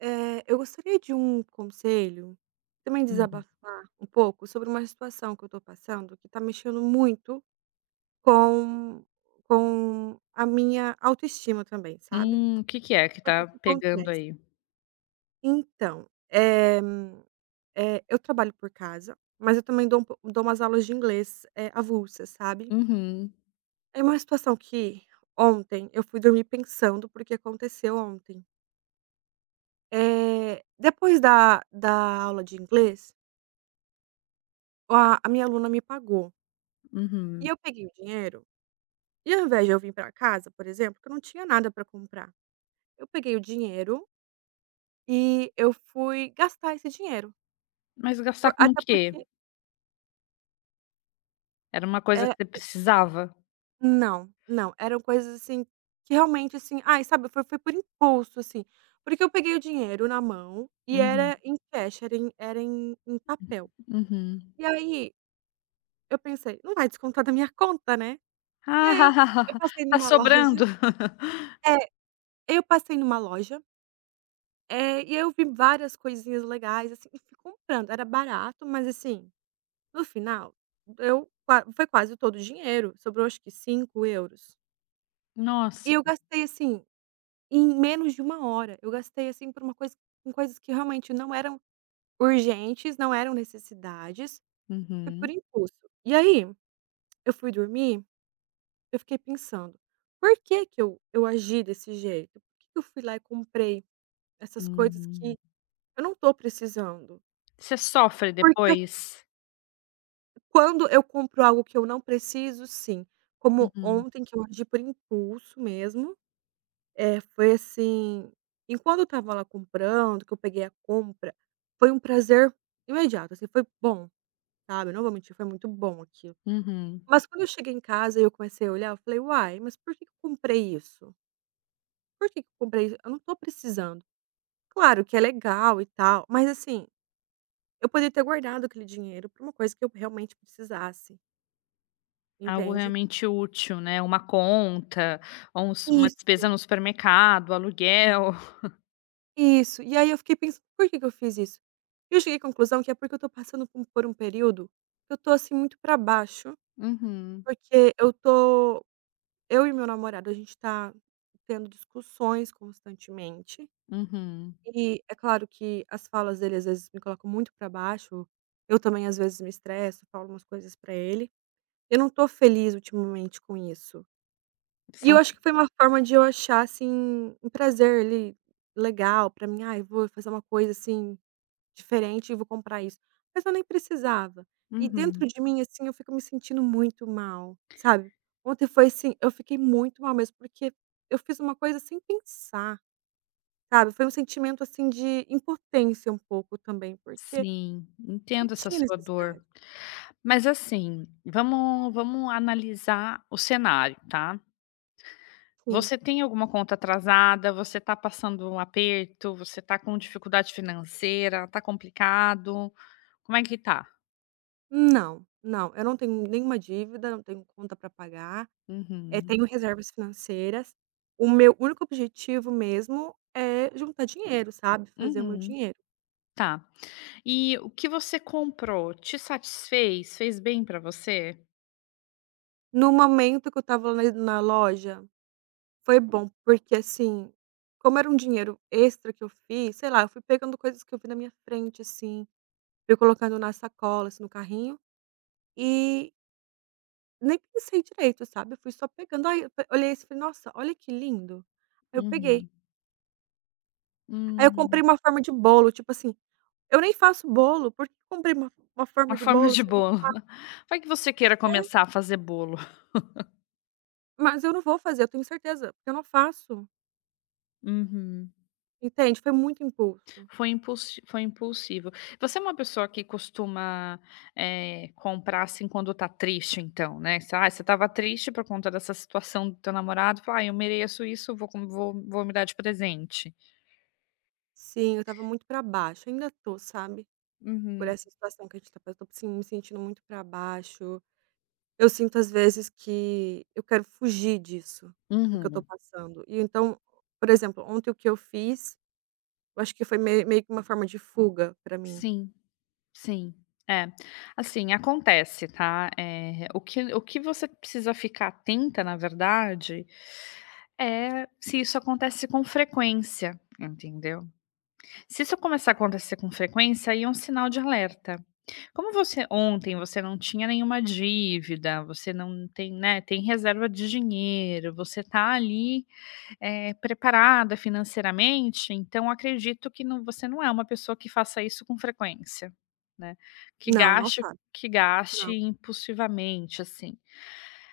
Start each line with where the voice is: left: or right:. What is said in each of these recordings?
right: Eu gostaria de um conselho, também
left: Uhum.
right: desabafar um pouco sobre uma situação que eu estou passando, que está mexendo muito com com a minha autoestima também, sabe.
left: O que é que
right: O que
left: tá
right: que
left: pegando
right: acontece?
left: aí?
right: Então, eu trabalho por casa, mas eu também dou um po dou umas aulas de inglês, avulsas, sabe.
left: Uhum,
right: É uma situação que ontem eu fui dormir pensando, porque aconteceu ontem. Depois da aula de inglês, a minha aluna me pagou. E
left: uhum.
right: eu peguei o dinheiro e, ao invés de eu vir para casa, por exemplo, que eu não tinha nada para comprar, eu peguei o dinheiro e eu fui gastar esse dinheiro.
left: Mas gastar
right: Por
left: com o
right: até
left: quê?
right: porque
left: Era uma coisa que
right: é,
left: você precisava?
right: Não, não, eram coisas, assim, que realmente, assim, ai, sabe, foi por impulso, assim. Porque eu peguei o dinheiro na mão e
left: Uhum,
right: era em cash, era em papel.
left: uhum.
right: E aí eu pensei: "Não vai descontar da minha conta, né". E aí eu
left: Ah,
right: passei
left: tá
right: numa loja
left: sobrando.
right: é, eu passei numa loja. E aí eu vi várias coisinhas legais, assim, e fui comprando. Era barato, mas, assim, no final, eu qua foi quase todo o dinheiro, sobrou acho que 5 euros. E
left: Nossa.
right: eu gastei, assim, em menos de uma hora. Eu gastei, assim, por uma coisa com coisas que realmente não eram urgentes, não eram necessidades, foi por
left: Uhum,
right: impulso. E aí, eu fui dormir, eu fiquei pensando: "Por que que eu agi desse jeito? Por que que eu fui lá e comprei essas coisas
left: uhum.
right: que eu não tô precisando?"
left: Você sofre
right: Porque
left: depois?
right: Quando eu compro algo que eu não preciso, sim. Como
left: Uhum,
right: ontem, que eu agi por impulso mesmo, foi assim, enquanto eu estava lá comprando, que eu peguei a compra, foi um prazer imediato, assim, foi bom, sabe, não vou mentir, foi muito bom aquilo.
left: uhum.
right: Mas quando eu cheguei em casa e eu comecei a olhar, eu falei: "Uai, mas por que que eu comprei isso? Por que que eu comprei isso? Eu não tô precisando". Claro que é legal e tal, mas, assim, eu poderia ter guardado aquele dinheiro para uma coisa que eu realmente precisasse,
left: Algo
right: entende?
left: realmente útil, né, uma conta ou um su uma despesa
right: Isso.
left: no supermercado, aluguel.
right: Isso. E aí eu fiquei pensando: "Por que que eu fiz isso?". E eu cheguei à conclusão que é porque eu tô passando por um, período que eu tô, assim, muito pra baixo,
left: Uhum,
right: porque eu e meu namorado, a gente tá tendo discussões constantemente,
left: uhum.
right: e é claro que as falas dele, às vezes, me colocam muito pra baixo. Eu também, às vezes, me estresso, falo umas coisas pra ele. Eu não tô feliz ultimamente com isso. E
left: São
right: eu acho que foi uma forma de eu achar, assim, um prazer ali legal pra mim: "Ai, vou fazer uma coisa assim diferente e vou comprar isso". Mas eu nem precisava. E dentro
left: Uhum.
right: de mim, assim, eu fico me sentindo muito mal, sabe. Ontem foi assim, eu fiquei muito mal mesmo, porque eu fiz uma coisa sem pensar, sabe. Foi um sentimento, assim, de impotência um pouco também, porque
left: Sim,
right: não
left: entendo essa
right: tinha
left: sua
right: necessidade.
left: dor. Mas assim, vamos analisar o cenário, tá.
right: Sim.
left: Você tem alguma conta atrasada, você está passando um aperto, você está com dificuldade financeira, está complicado, como é que tá?
right: Não, não, eu não tenho nenhuma dívida, não tenho conta para pagar.
left: Uhum,
right: Tenho reservas financeiras. O meu único objetivo mesmo é juntar dinheiro, sabe, fazer o meu
left: uhum,
right: dinheiro.
left: tá. E o que você comprou te satisfez? Fez bem pra você?
right: No momento que eu estava na loja, foi bom, porque, assim, como era um dinheiro extra que eu fiz, sei lá, eu fui pegando coisas que eu vi na minha frente, assim, fui colocando na sacola, assim, no carrinho, e nem pensei direito, sabe, eu fui só pegando, aí eu pe olhei isso e falei: "Nossa, olha que lindo". Aí eu peguei.
left: Uhum,
right: Aí eu
left: hum,
right: comprei uma forma de bolo, tipo assim, eu nem faço bolo, por que eu comprei uma
left: uma
right: forma de
left: forma
right: bolo
left: de
right: se eu não
left: bolo.
right: faço?
left: Vai que você queira começar a fazer bolo.
right: Mas eu não vou fazer, eu tenho certeza, porque eu não faço,
left: Uhum.
right: entende, foi muito impulso.
left: Foi impulsivo. Você é uma pessoa que costuma, comprar, assim, quando tá triste então, né, você ah, você estava triste por conta dessa situação do teu namorado, falou: "Ah, eu mereço isso, vou com vou vou me dar de presente".
right: Sim, eu estava muito pra baixo, ainda tô, sabe, por
left: Uhum.
right: essa situação que a gente tá passando, eu tô, sim, me sentindo muito pra baixo. Eu sinto, às vezes, que eu quero fugir disso, do que eu tô
left: Uhum.
right: passando. E então, por exemplo, ontem o que eu fiz, eu acho que foi meio que uma forma de fuga pra mim.
left: Sim, sim. É. Assim, acontece, tá, o que você precisa ficar atenta, na verdade, é se isso acontece com frequência, entendeu? Se isso começar a acontecer com frequência, aí é um sinal de alerta. Como você ontem você não tinha nenhuma dívida, você não tem, né, tem reserva de dinheiro, você está ali, preparada financeiramente, então acredito que não você não é uma pessoa que faça isso com frequência, né, que
right: Não, eu não
left: gaste
right: faço,
left: que gaste
right: não,
left: impulsivamente, assim.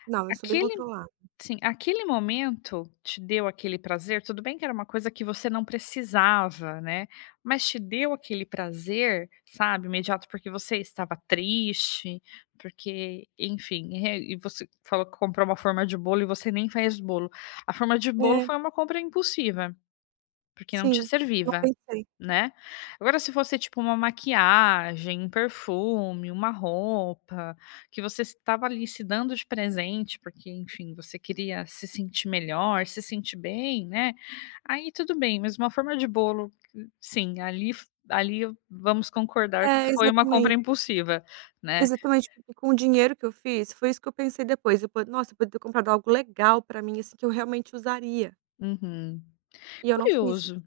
right: não, eu sou bem
left: Aquele
right: controlada.
left: Sim, aquele momento te deu aquele prazer, tudo bem que era uma coisa que você não precisava, né, mas te deu aquele prazer, sabe, imediato, porque você estava triste, porque, enfim, e você falou que comprou uma forma de bolo e você nem faz bolo. A forma de bolo
right: É,
left: foi uma compra impulsiva, porque não te
right: sim, eu não
left: servia,
right: pensei.
left: né. Agora se fosse tipo uma maquiagem, um perfume, uma roupa, que você estava ali se dando de presente, porque enfim, você queria se sentir melhor, se sentir bem, né, aí tudo bem, mas uma forma de bolo, sim, ali vamos concordar que
right: É,
left: foi uma compra
right: exatamente,
left: impulsiva, né.
right: exatamente, porque com o dinheiro que eu fiz, foi isso que eu pensei depois, eu po nossa, eu podia ter comprado algo legal pra mim, assim, que eu realmente usaria,
left: Uhum.
right: e eu não fiz isso.
left: Curioso,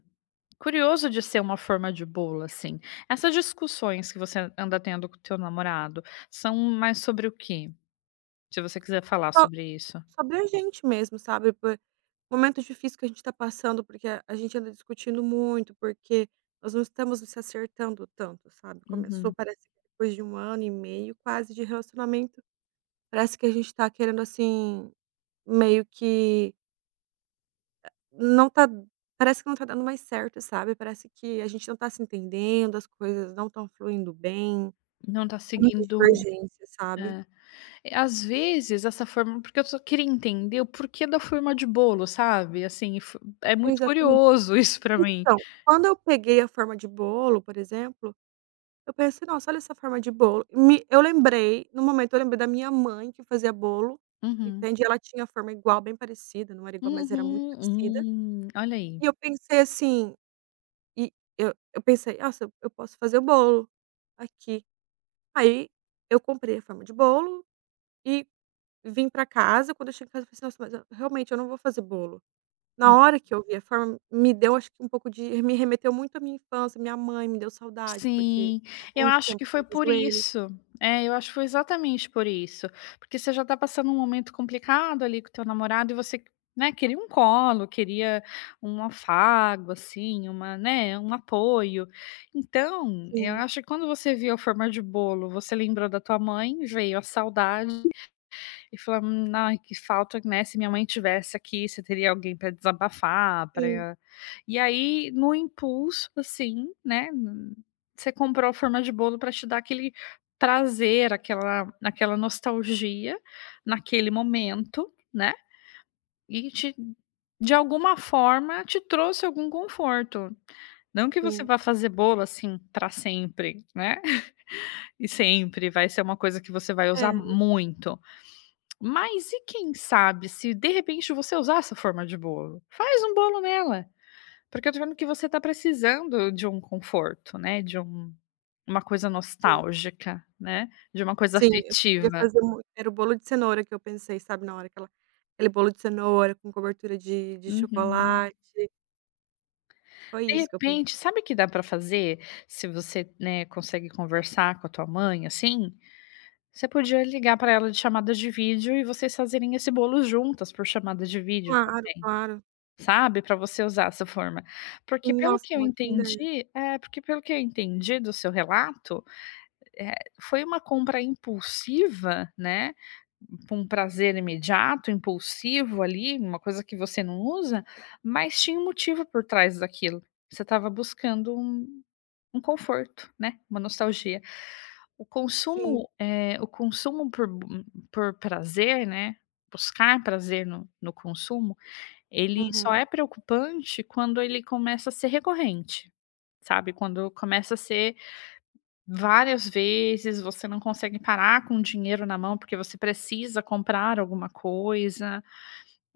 left: curioso de ser uma forma de bolo, assim. Essas discussões que você anda tendo com o teu namorado, são mais sobre o quê? Se você quiser falar
right: Só
left: sobre isso.
right: sobre a gente mesmo, sabe, por momentos difíceis que a gente tá passando, porque a gente anda discutindo muito, porque nós não estamos se acertando tanto, sabe. Começou,
left: Uhum.
right: parece que depois de um ano e meio quase de relacionamento, parece que a gente tá querendo, assim, meio que não tá parece que não tá dando mais certo, sabe. Parece que a gente não tá se entendendo, as coisas não estão fluindo bem,
left: Não tá
right: muitas
left: seguindo,
right: divergências, sabe.
left: é. É, às vezes essa forma, porque eu só queria entender o porquê da forma de bolo, sabe, assim, fo é muito
right: Exatamente.
left: curioso isso pra mim.
right: Então, quando eu peguei a forma de bolo, por exemplo, eu pensei: "Nossa, olha essa forma de bolo". Me Eu lembrei, no momento eu lembrei da minha mãe que fazia bolo,
left: Uhum.
right: entende, ela tinha forma igual, bem parecida, não era igual, mas era muito parecida.
left: Uhum. Olha aí.
right: E eu pensei assim, e eu pensei: "Nossa, eu posso fazer o bolo aqui". Aí eu comprei a forma de bolo e vim pra casa. Quando eu cheguei em casa eu pensei: "Nossa, mas eu realmente eu não vou fazer bolo". Na hora que eu vi a forma, me deu acho que um pouco de me remeteu muito à minha infância, minha mãe, me deu saudade, porque
left: Sim,
right: faz
left: eu
right: muito
left: acho
right: tempo
left: que
right: que eu
left: foi
right: não
left: por
right: vejo eles.
left: isso. É, eu acho que foi exatamente por isso, porque você já tá passando um momento complicado ali com o teu namorado e você, né, queria um colo, queria um afago, assim, uma, né, um apoio. Então, eu
right: Sim,
left: acho que quando você viu a forma de bolo, você lembrou da tua mãe, veio a saudade e falar: ai, que falta, né, se minha mãe tivesse aqui, você teria alguém para desabafar,
right: sim.
left: para". E aí, no impulso, assim, né, n você comprou a forma de bolo para te dar aquele prazer, aquela nostalgia naquele momento, né, e te, de alguma forma, te trouxe algum conforto. Não que você
right: Sim.
left: vá fazer bolo, assim, para sempre, né, e sempre vai ser uma coisa que você vai
right: É,
left: usar muito, mas e quem sabe se de repente você usar essa forma de bolo? Faz um bolo nela, porque eu tô vendo que você tá precisando de um conforto, né, de um, uma coisa
right: sim.
left: nostálgica, né, de uma coisa
right: Sim, eu queria
left: afetiva.
right: fazer, mui era o bolo de cenoura que eu pensei, sabe, na hora, aquela aquele bolo de cenoura com cobertura de
left: Uhum.
right: chocolate. Foi
left: De
right: isso que eu
left: repente,
right: pensei.
left: sabe o que dá pra fazer? Se você, né, consegue conversar com a tua mãe, assim, você podia ligar pra ela de chamada de vídeo e vocês fazerem esse bolo juntas por chamada de vídeo.
right: Claro, claro.
left: Sabe, para você usar essa forma.
right: Sim, nossa, uma ótima ideia.
left: Porque pelo que eu entendi do seu relato, eh, foi uma compra impulsiva, né, com um prazer imediato, impulsivo ali, uma coisa que você não usa, mas tinha um motivo por trás daquilo. Você estava buscando um conforto, né, uma nostalgia. O
right: Sim.
left: consumo, por prazer, né, buscar prazer no consumo, ele só
right: Uhum.
left: é preocupante quando ele começa a ser recorrente, sabe, quando começa a ser várias vezes, você não consegue parar com o dinheiro na mão, porque você precisa comprar alguma coisa,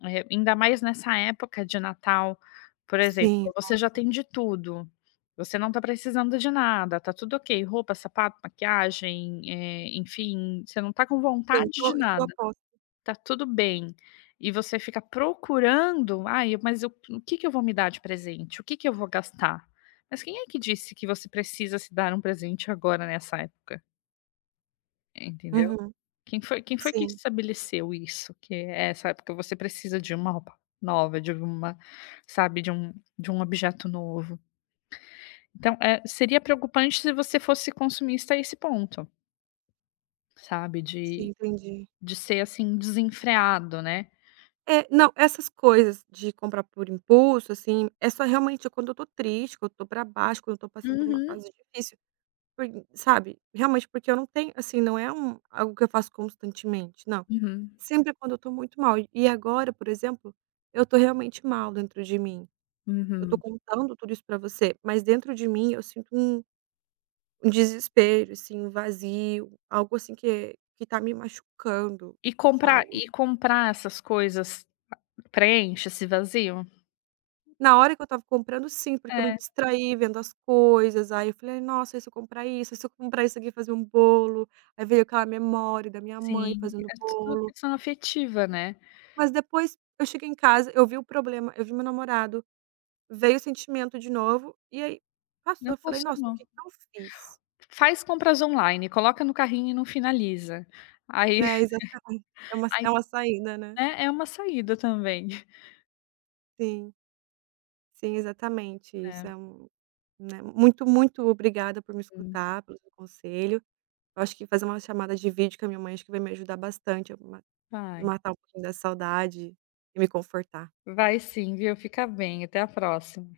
left: ainda mais nessa época de Natal, por exemplo,
right: Sim,
left: você já tem de tudo, você não tá precisando de nada, tá tudo ok, roupa, sapato, maquiagem, enfim, você não tá com
right: sim,
left: vontade de
right: tô estou
left: nada.
right: a postos.
left: Tá tudo bem. E você fica procurando: "Ai, mas eu o que que eu vou me dar de presente? O que que eu vou gastar?". Mas quem é que disse que você precisa se dar um presente agora nessa época, entendeu?
right: Uhum.
left: Quem foi que
right: Sim,
left: estabeleceu isso, que é essa época você precisa de uma roupa nova, de uma, sabe, de um objeto novo. Então, seria preocupante se você fosse consumista a esse ponto, sabe,
right: sim, entendi.
left: de ser, assim, desenfreado, né.
right: É, não, essas coisas de comprar por impulso, assim, é só realmente quando eu tô triste, quando eu tô pra baixo, quando eu tô passando por uma
left: Uhum.
right: fase difícil. Por Sabe, realmente, porque eu não tenho, assim, não é um algo que eu faço constantemente, não.
left: Uhum,
right: Sempre quando eu estou muito mal. E agora, por exemplo, eu estou realmente mal dentro de mim. Eu estou
left: uhum.
right: contando tudo isso pra você, mas dentro de mim eu sinto um desespero, assim, um vazio, algo assim que tá me machucando,
left: E
right: sabe.
left: comprar essas coisas preenche esse vazio?
right: Na hora que eu estava comprando, sim, porque eu me
left: É,
right: distraí vendo as coisas, aí eu falei: "Nossa, e se eu comprar isso? E se eu comprar isso aqui e fazer um bolo?". Aí veio aquela memória da minha mãe
left: sim,
right: fazendo
left: é tudo
right: bolo.
left: questão afetiva, né.
right: Mas depois eu cheguei em casa, eu vi o problema, eu vi meu namorado, veio o sentimento de novo, e aí
left: Não
right: passou. Eu falei: "Nossa, o
left: funcionou.
right: que que eu fiz?".
left: Faz compras online, coloca no carrinho e não finaliza. Aí
right: Né, exatamente. É uma
left: aí,
right: é uma saída, né.
left: né, é uma saída também.
right: Sim, sim, exatamente
left: É,
right: isso. Né, muito, muito obrigada por me
left: hum,
right: escutar, pelo seu conselho. Eu acho que fazer uma chamada de vídeo com a minha mãe, acho que vai me ajudar bastante a ma
left: vai.
right: matar um pouquinho da saudade e me confortar.
left: Vai sim, viu. Fica bem, até a próxima.